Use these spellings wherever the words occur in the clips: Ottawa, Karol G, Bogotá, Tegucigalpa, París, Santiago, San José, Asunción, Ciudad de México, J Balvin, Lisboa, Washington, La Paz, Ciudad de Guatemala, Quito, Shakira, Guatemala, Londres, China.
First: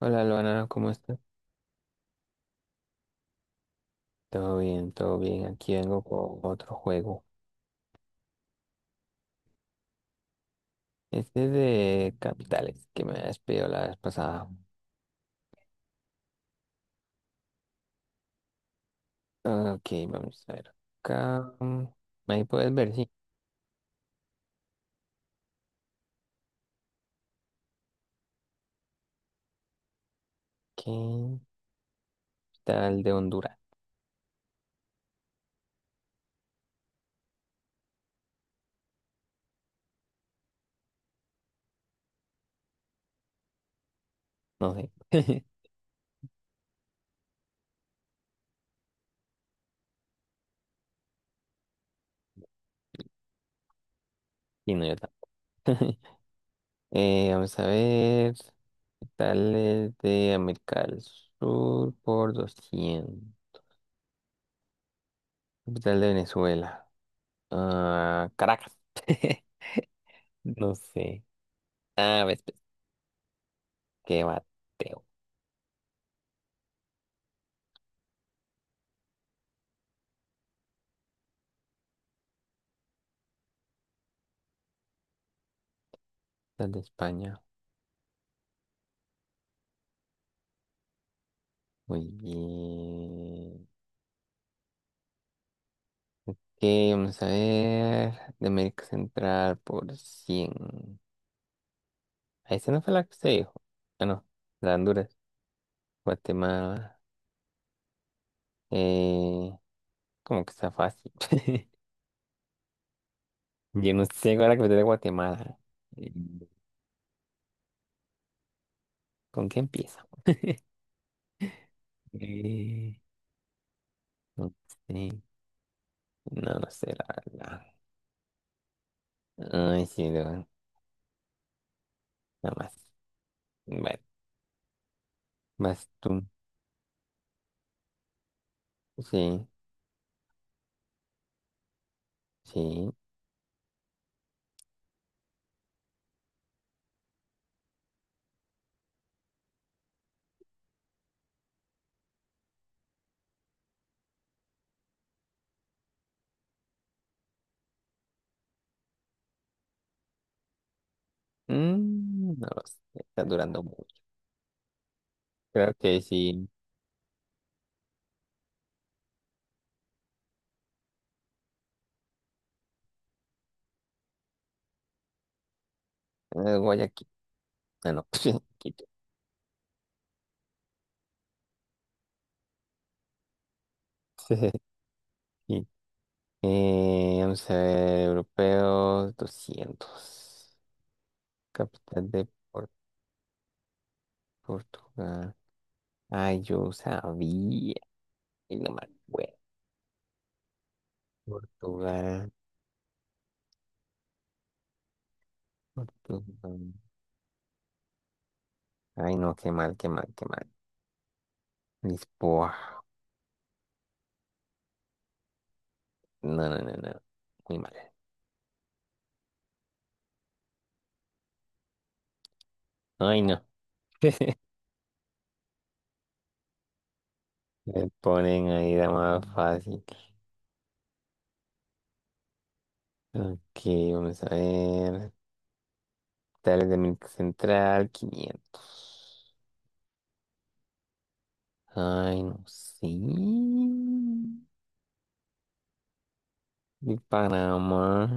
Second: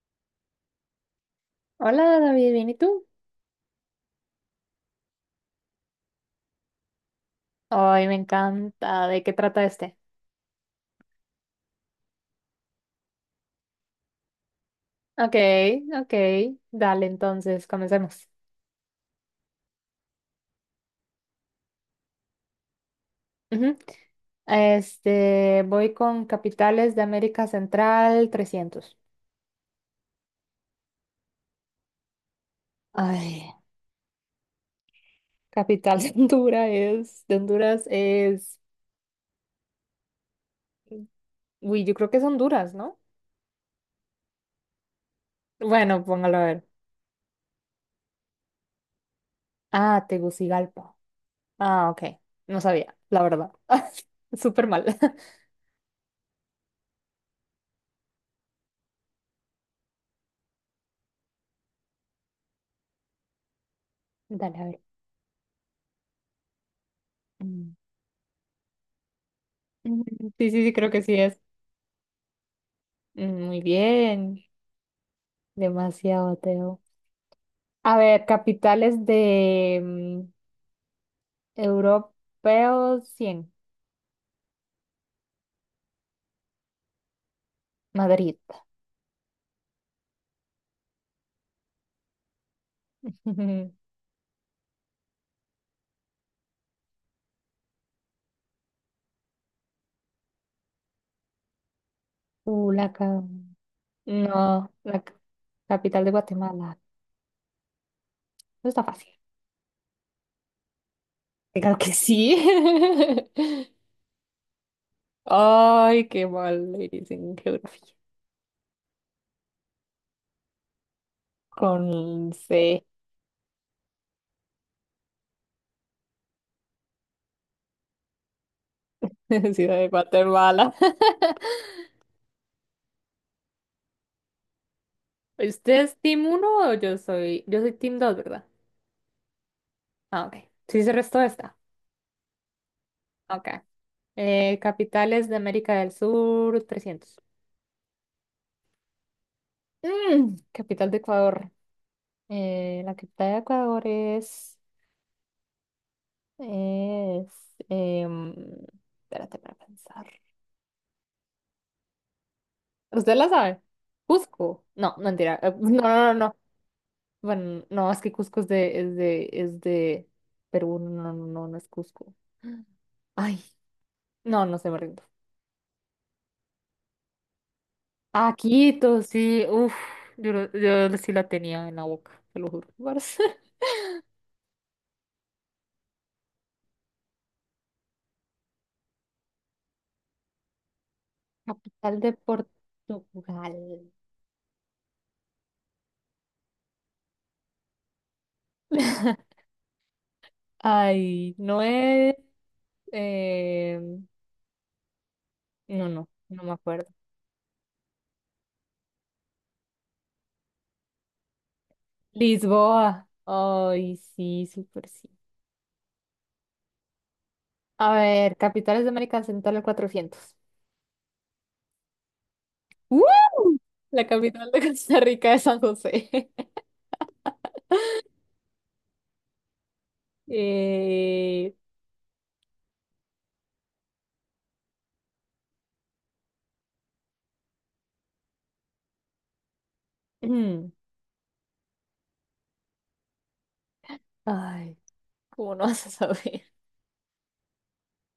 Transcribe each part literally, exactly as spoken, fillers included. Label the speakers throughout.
Speaker 1: Hola, Luana, ¿cómo estás?
Speaker 2: Hola David, ¿bien y tú?
Speaker 1: Todo bien, todo bien. Aquí vengo con otro juego.
Speaker 2: Ay, me encanta. ¿De qué trata este?
Speaker 1: Este es de capitales que me has pedido la vez pasada.
Speaker 2: Ok, ok. Dale, entonces, comencemos.
Speaker 1: Ok, vamos a ver. Acá, mm, ahí puedes ver, sí.
Speaker 2: Ujú. Este, voy con capitales de América Central trescientos.
Speaker 1: ¿Qué tal de
Speaker 2: Ay,
Speaker 1: Honduras?
Speaker 2: capital de Honduras es, de Honduras es, uy, yo creo que es Honduras, ¿no?
Speaker 1: No sé.
Speaker 2: Bueno, póngalo a ver. Ah, Tegucigalpa. Ah, ok. No sabía, la verdad. Súper
Speaker 1: Y
Speaker 2: mal.
Speaker 1: no, yo tampoco. Eh, vamos a ver. ¿Qué tal es de América del Sur por doscientos?
Speaker 2: Dale, a ver.
Speaker 1: Capital de Venezuela.
Speaker 2: Mm.
Speaker 1: Ah, Caracas.
Speaker 2: Mm, sí, sí, sí,
Speaker 1: No
Speaker 2: creo que sí
Speaker 1: sé.
Speaker 2: es.
Speaker 1: Ah, ves, pues,
Speaker 2: Mm, Muy
Speaker 1: qué
Speaker 2: bien,
Speaker 1: bate.
Speaker 2: demasiado, Teo. A ver, capitales de mm, europeos cien.
Speaker 1: Las de España.
Speaker 2: Madrid.
Speaker 1: Muy bien. Ok, vamos a ver. De América Central por cien. Ah,
Speaker 2: Uh,
Speaker 1: esa no
Speaker 2: la
Speaker 1: fue la que
Speaker 2: ca-
Speaker 1: usted dijo. Ah, no. La
Speaker 2: No,
Speaker 1: de
Speaker 2: la ca-
Speaker 1: Honduras.
Speaker 2: capital de Guatemala.
Speaker 1: Guatemala.
Speaker 2: No está fácil.
Speaker 1: Eh, Como que está fácil.
Speaker 2: Claro que sí.
Speaker 1: Yo no sé cuál es la capital de Guatemala.
Speaker 2: Ay,
Speaker 1: Eh,
Speaker 2: qué mal le dicen geografía.
Speaker 1: ¿Con qué empieza?
Speaker 2: Con C,
Speaker 1: Eh, no sé. No lo sé, la verdad.
Speaker 2: Ciudad
Speaker 1: Ay,
Speaker 2: de
Speaker 1: sí, no.
Speaker 2: Guatemala.
Speaker 1: Nada más. Bueno,
Speaker 2: ¿Usted
Speaker 1: vas
Speaker 2: es
Speaker 1: tú.
Speaker 2: Team uno o yo soy? Yo soy Team dos, ¿verdad?
Speaker 1: Sí,
Speaker 2: Ah, ok. Sí, se restó esta.
Speaker 1: sí.
Speaker 2: Ok. Eh, capitales de América del Sur, trescientos. Mm, capital de Ecuador. Eh, la capital de Ecuador es... es em, espérate para pensar.
Speaker 1: Mm, no lo sé,
Speaker 2: ¿Usted
Speaker 1: está
Speaker 2: la sabe?
Speaker 1: durando mucho.
Speaker 2: Cusco. No, mentira. Eh,
Speaker 1: Creo
Speaker 2: No,
Speaker 1: que
Speaker 2: no, no, no.
Speaker 1: sí.
Speaker 2: Bueno, no, es que Cusco es de, es de, es de Perú. No, no, no, no es Cusco. Ay, no, no se me rindo.
Speaker 1: eh, Guayaquil. Ah, no.
Speaker 2: Ah,
Speaker 1: Quito.
Speaker 2: Quito, sí. Uf, yo, lo- yo sí la tenía en la boca, te lo juro.
Speaker 1: Sí. Eh, vamos a ver, europeos doscientos.
Speaker 2: Capital
Speaker 1: Capital
Speaker 2: de
Speaker 1: de Por-
Speaker 2: Portugal.
Speaker 1: Portugal. Ay, yo sabía. Y no me acuerdo.
Speaker 2: Ay, no es.
Speaker 1: Portugal.
Speaker 2: eh, no, no,
Speaker 1: Portugal.
Speaker 2: no me acuerdo.
Speaker 1: Ay, no, qué mal, qué mal, qué mal. Lisboa.
Speaker 2: Lisboa. Ay, sí, súper sí.
Speaker 1: No, no, no, no. Muy mal.
Speaker 2: A ver, capitales de América Central el cuatrocientos. ¡Uh!
Speaker 1: Ay, no.
Speaker 2: La capital de Costa Rica es San José.
Speaker 1: Me ponen ahí la más fácil.
Speaker 2: Eh,
Speaker 1: Ok, vamos a ver. Tales de América Central, quinientos.
Speaker 2: mm,
Speaker 1: Ay, no sé.
Speaker 2: ay, ¿cómo no vas a saber?
Speaker 1: De Panamá.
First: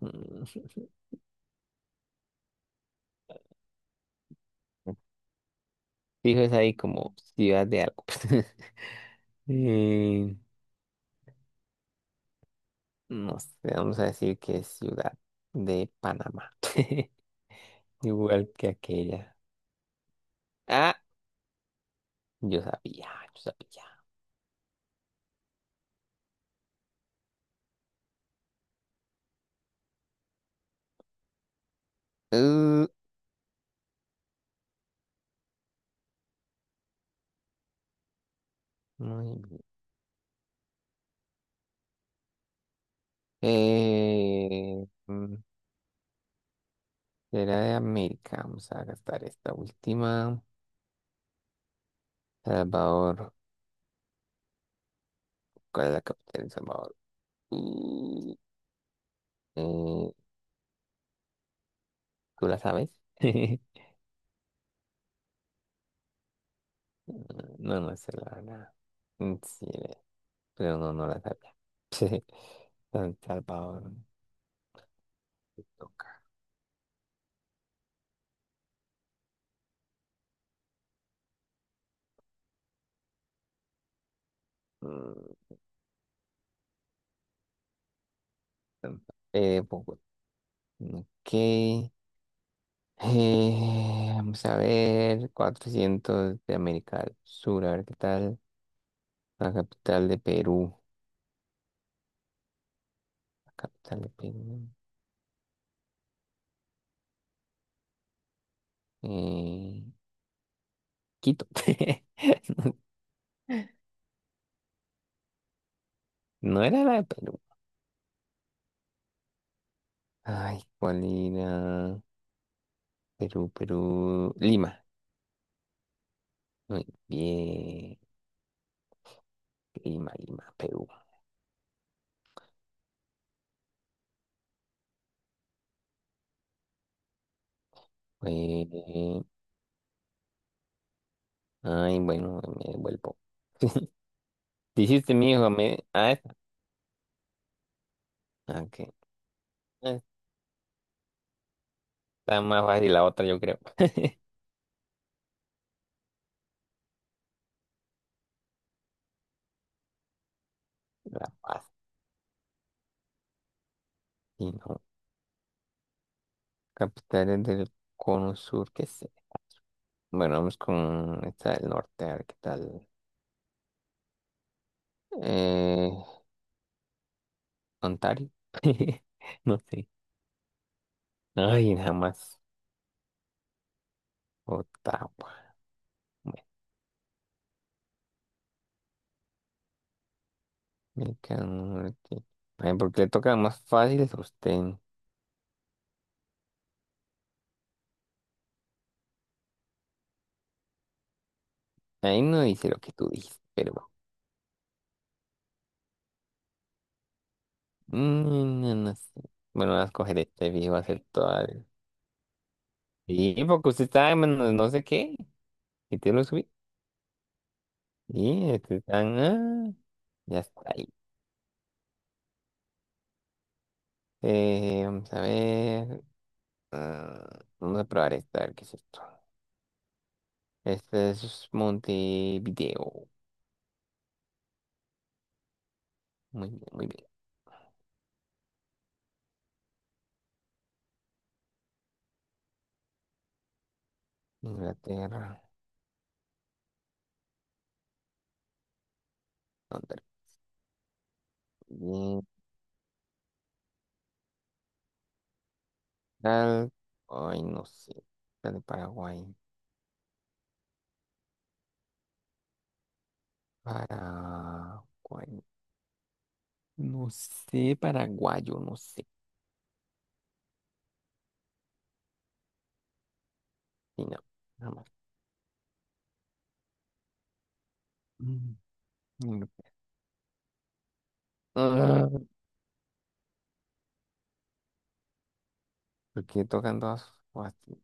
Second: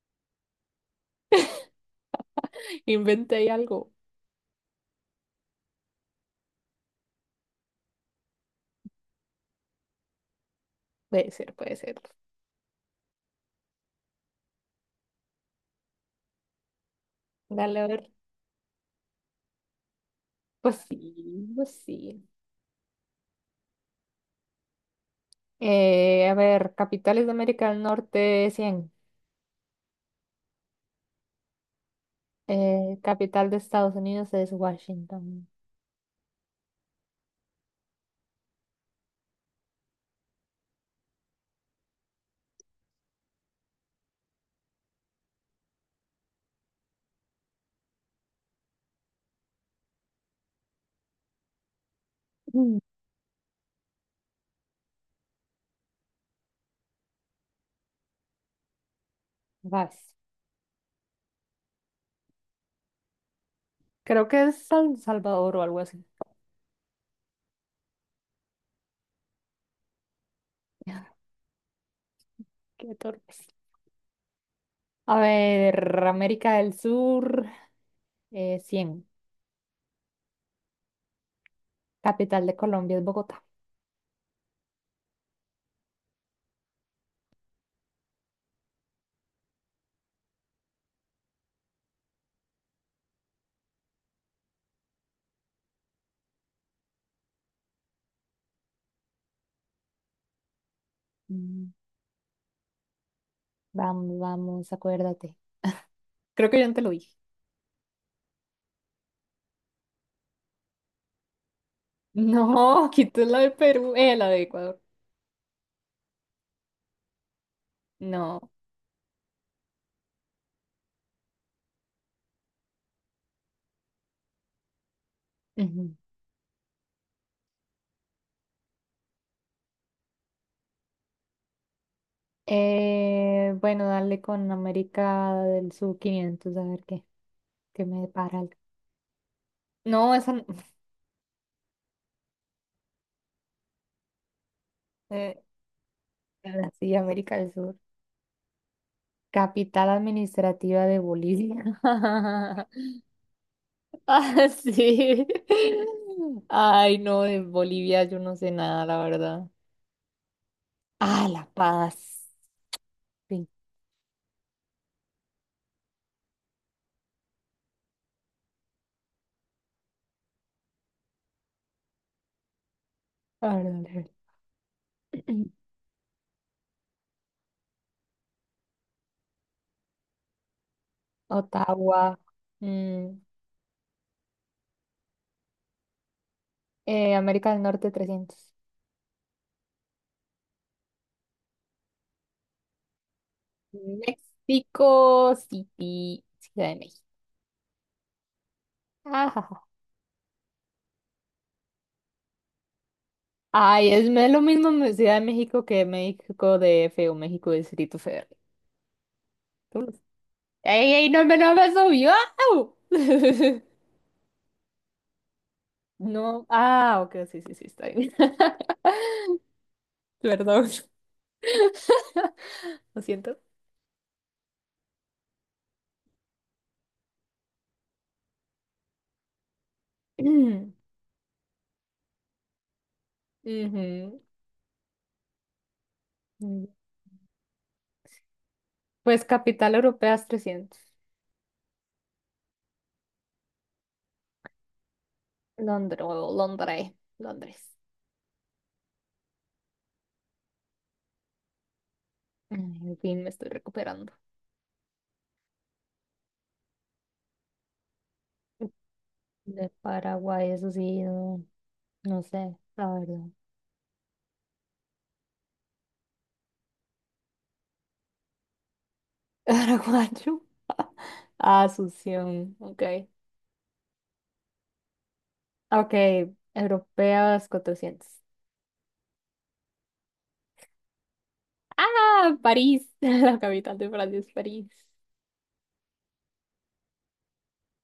Speaker 2: Inventé ahí algo.
Speaker 1: Fijo, es ahí como ciudad de algo. Eh,
Speaker 2: Puede ser, puede ser.
Speaker 1: no sé, vamos a decir que es ciudad de Panamá.
Speaker 2: Dale, a ver.
Speaker 1: Igual que aquella.
Speaker 2: Pues
Speaker 1: Ah,
Speaker 2: sí, pues sí.
Speaker 1: yo sabía, yo sabía.
Speaker 2: Eh, a ver, capitales de América del Norte, cien.
Speaker 1: Uh,
Speaker 2: Eh, capital de Estados Unidos es Washington.
Speaker 1: muy bien. Eh, mm, Era de América. Vamos a gastar esta última.
Speaker 2: Mm,
Speaker 1: Salvador. ¿Cuál es la capital de Salvador? Uh, eh,
Speaker 2: Vas.
Speaker 1: ¿tú la sabes?
Speaker 2: Creo que es San Salvador o algo así.
Speaker 1: No, no sé la verdad. Mm, Sí, eh, pero no, no la sabía. Sí.
Speaker 2: Qué
Speaker 1: San
Speaker 2: torpes.
Speaker 1: Salvador.
Speaker 2: A ver,
Speaker 1: Toca.
Speaker 2: América del Sur, eh, cien. Capital de Colombia es Bogotá.
Speaker 1: Mm, San- Eh, Bogotá. Ok. Eh, vamos a ver. Cuatrocientos de América del Sur. A ver qué tal. La capital de Perú.
Speaker 2: Mm,
Speaker 1: La capital de
Speaker 2: Vamos,
Speaker 1: Perú.
Speaker 2: vamos, acuérdate. Creo que yo antes lo dije.
Speaker 1: Eh, Quito.
Speaker 2: No, quito la de Perú, eh, la de Ecuador.
Speaker 1: No era la de Perú.
Speaker 2: No.
Speaker 1: Ay, ¿cuál era? Perú, Perú. Lima.
Speaker 2: Ujú.
Speaker 1: Muy bien. Lima, Lima, Perú.
Speaker 2: Eh, bueno, dale con América del Sur quinientos, a ver qué. Que me depara el...
Speaker 1: Eh,
Speaker 2: No, esa no-
Speaker 1: ay, bueno, me devuelvo. Dijiste mi
Speaker 2: eh,
Speaker 1: hijo, me. Ah, esa.
Speaker 2: ahora sí, América del Sur.
Speaker 1: Ah, ok.
Speaker 2: Capital
Speaker 1: Ah,
Speaker 2: administrativa de Bolivia.
Speaker 1: está más fácil la otra, yo creo.
Speaker 2: Ah, sí. Ay, no, de Bolivia yo no sé nada, la verdad.
Speaker 1: La
Speaker 2: Ah, La
Speaker 1: Paz.
Speaker 2: Paz. Sí.
Speaker 1: Y no. Capitales del cono sur, qué sé. Bueno, vamos con esta del norte, a ver qué tal.
Speaker 2: A ver, dale, dale.
Speaker 1: Eh, Ontario. No sé. Ay,
Speaker 2: Ottawa.
Speaker 1: jamás.
Speaker 2: Mm,
Speaker 1: Más.
Speaker 2: eh, América del Norte trescientos.
Speaker 1: Me cago en ay, porque le toca más fácil a usted.
Speaker 2: México City, Ciudad de México.
Speaker 1: Ahí no dice lo que tú dices, pero bueno.
Speaker 2: Ay, es, me- lo mismo en Ciudad de México que México D F o México Distrito Federal.
Speaker 1: mm, no, no sé. Bueno, voy a escoger este viejo a
Speaker 2: ¡Ey,
Speaker 1: hacer
Speaker 2: ey, no me,
Speaker 1: toda.
Speaker 2: no me subió!
Speaker 1: Sí, porque usted está en menos no sé qué. Y te lo
Speaker 2: No,
Speaker 1: subí.
Speaker 2: ah, ok, sí, sí, sí, está bien.
Speaker 1: Sí, este está. ah, ya está
Speaker 2: Perdón,
Speaker 1: ahí.
Speaker 2: lo siento.
Speaker 1: Eh, vamos a ver. Ah, vamos a probar esta, a ver qué es esto.
Speaker 2: Ujú.
Speaker 1: Este es Montevideo. Muy bien,
Speaker 2: Mm,
Speaker 1: muy bien.
Speaker 2: Pues capital europea es trescientos.
Speaker 1: Inglaterra.
Speaker 2: Londres, Londres, Londres.
Speaker 1: Londres. Bien.
Speaker 2: Ay, en fin, me estoy recuperando.
Speaker 1: Tal, ay, no sé. La de Paraguay.
Speaker 2: De Paraguay, eso sí, no, no sé, la verdad.
Speaker 1: Paraguay. No sé, paraguayo, no sé.
Speaker 2: Paraguayo. Asunción, ok.
Speaker 1: Sí, no, nada más.
Speaker 2: Ah, ok, europeas cuatrocientos.
Speaker 1: Mm, no. Ah,
Speaker 2: Ah, París, la capital de Francia es París.
Speaker 1: ¿por qué tocan todas fácil?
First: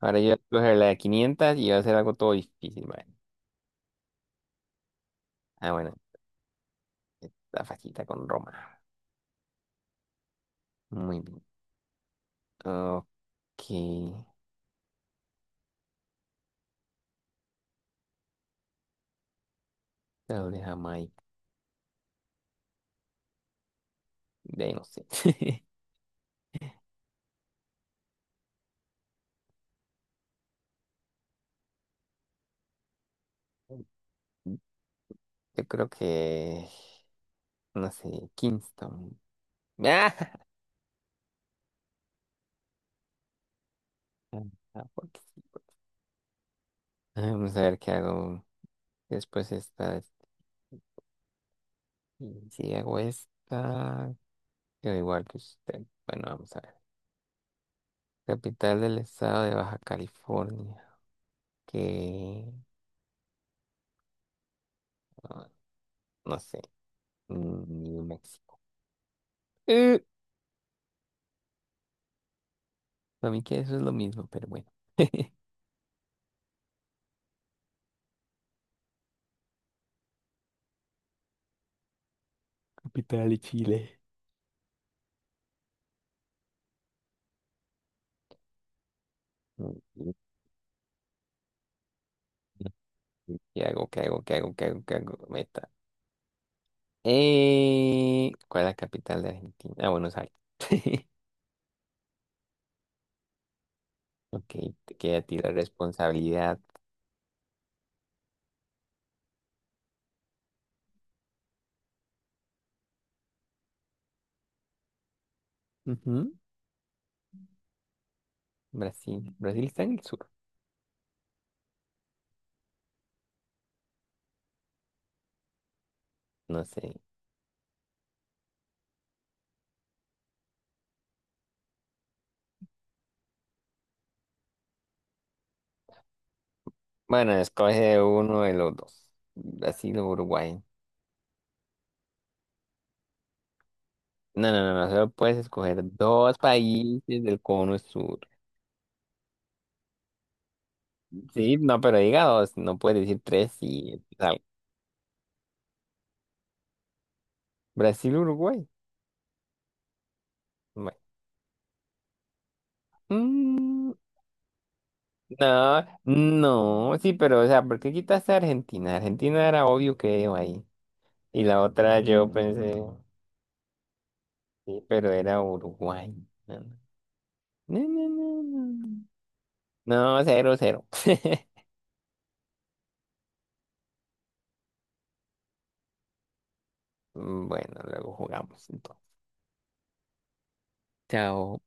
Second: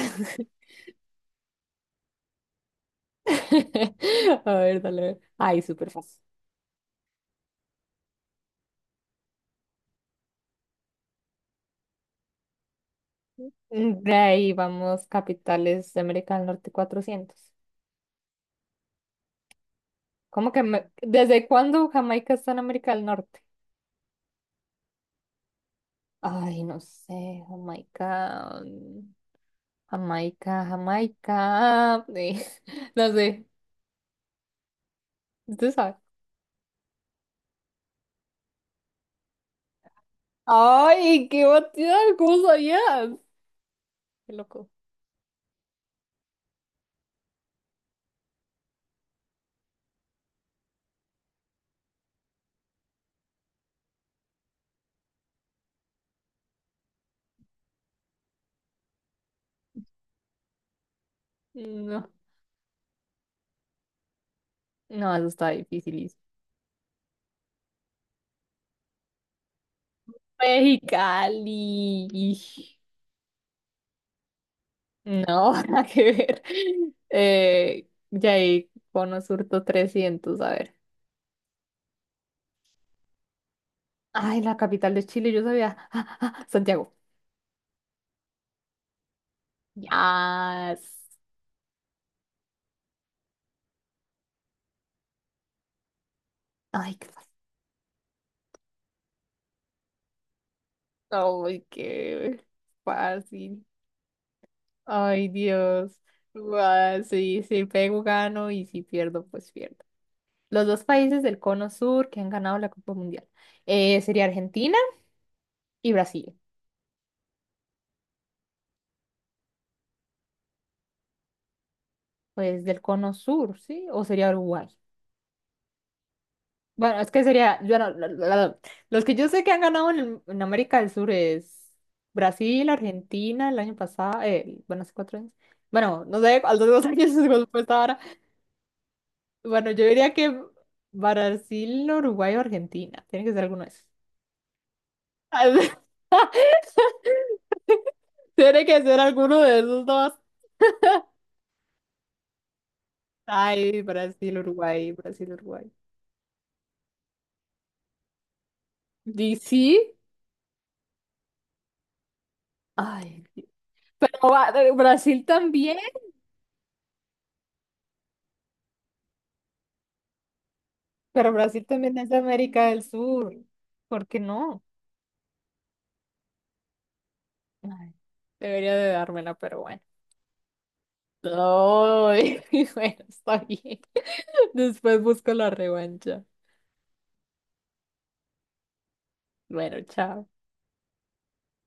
Speaker 1: Ahora yo voy a escoger la de quinientos y va a hacer algo todo difícil, ¿vale?
Speaker 2: A ver, dale. Ay,
Speaker 1: Ah,
Speaker 2: súper
Speaker 1: bueno,
Speaker 2: fácil.
Speaker 1: la facilita con Roma. Muy bien. Ok.
Speaker 2: Mm, De ahí vamos, capitales de América del Norte cuatrocientos.
Speaker 1: Tal
Speaker 2: ¿Cómo
Speaker 1: de
Speaker 2: que me-
Speaker 1: Jamaica.
Speaker 2: desde cuándo Jamaica está en América del Norte?
Speaker 1: De ahí no sé.
Speaker 2: Ay, no sé, Jamaica, mm, Jamaica, Jamaica. eh, No sé,
Speaker 1: Yo
Speaker 2: usted
Speaker 1: creo
Speaker 2: sabe.
Speaker 1: que, no sé, Kingston.
Speaker 2: Ay, qué batida, ¿cómo sabías? Qué loco.
Speaker 1: Ah, porque sí. Vamos a ver qué hago después esta. Y si hago esta, quedo igual que usted. Bueno, vamos a ver. Capital del estado de Baja California.
Speaker 2: No.
Speaker 1: Que
Speaker 2: No, eso está
Speaker 1: ah,
Speaker 2: dificilísimo.
Speaker 1: no sé. Mm, New México. Eh,
Speaker 2: Mexicali.
Speaker 1: para mí que eso es lo mismo, pero bueno.
Speaker 2: No, nada que ver. Eh, ya ahí, Cono Surto trescientos, a ver.
Speaker 1: Capital de Chile.
Speaker 2: Ay, la capital de Chile, yo sabía. Ah, ah, Santiago.
Speaker 1: Mm, mm,
Speaker 2: Yas.
Speaker 1: mm. ¿Qué hago? ¿Qué hago? ¿Qué hago? ¿Qué hago? ¿Qué hago? Meta.
Speaker 2: Ay, qué fácil.
Speaker 1: Eh, ¿cuál es la capital de Argentina? Ah, Buenos Aires.
Speaker 2: Ay, qué fácil.
Speaker 1: Ok, te queda a
Speaker 2: Ay,
Speaker 1: ti la
Speaker 2: Dios.
Speaker 1: responsabilidad.
Speaker 2: Guau, sí, si pego, gano y si pierdo, pues pierdo. Los dos países del Cono Sur que han ganado la Copa Mundial eh, sería Argentina y Brasil.
Speaker 1: Brasil. Brasil está en el sur.
Speaker 2: Pues del cono sur, ¿sí? ¿O sería Uruguay?
Speaker 1: No sé.
Speaker 2: Bueno, es que sería, yo no- la- la- la- los que yo sé que han ganado en, el- en América del Sur es Brasil, Argentina, el año pasado, eh, bueno, hace cuatro años. Bueno, no sé, a los dos años se
Speaker 1: Bueno,
Speaker 2: golpeó esta ahora.
Speaker 1: escoge uno de los dos.
Speaker 2: Bueno, yo
Speaker 1: Brasil o
Speaker 2: diría que
Speaker 1: Uruguay.
Speaker 2: Brasil, Uruguay o Argentina. Tiene que ser alguno de esos.
Speaker 1: No, no, no, no. Solo puedes escoger dos países del cono sur.
Speaker 2: Tiene que ser alguno de esos dos.
Speaker 1: Sí, no, pero diga dos. No puedes decir tres
Speaker 2: Ay,
Speaker 1: y
Speaker 2: Brasil,
Speaker 1: sal.
Speaker 2: Uruguay, Brasil, Uruguay.
Speaker 1: Brasil, Uruguay.
Speaker 2: ¿Y sí?
Speaker 1: Bueno.
Speaker 2: Ay,
Speaker 1: Mm,
Speaker 2: pero va- eh, Brasil también.
Speaker 1: no, no. Sí, pero, o sea, ¿por qué quitaste a Argentina? Argentina era obvio que iba ahí.
Speaker 2: Pero
Speaker 1: Y la
Speaker 2: Brasil también
Speaker 1: otra
Speaker 2: es de
Speaker 1: yo
Speaker 2: América
Speaker 1: pensé,
Speaker 2: del Sur. ¿Por qué no?
Speaker 1: sí, pero era Uruguay. No, no,
Speaker 2: Ay,
Speaker 1: no, no. No,
Speaker 2: debería de dármela, pero bueno.
Speaker 1: no, no, no, cero, cero.
Speaker 2: Ay, bueno, está bien. Después busco la revancha.
Speaker 1: Mm, bueno, luego jugamos entonces.
Speaker 2: Bueno, chao.
Speaker 1: Chao.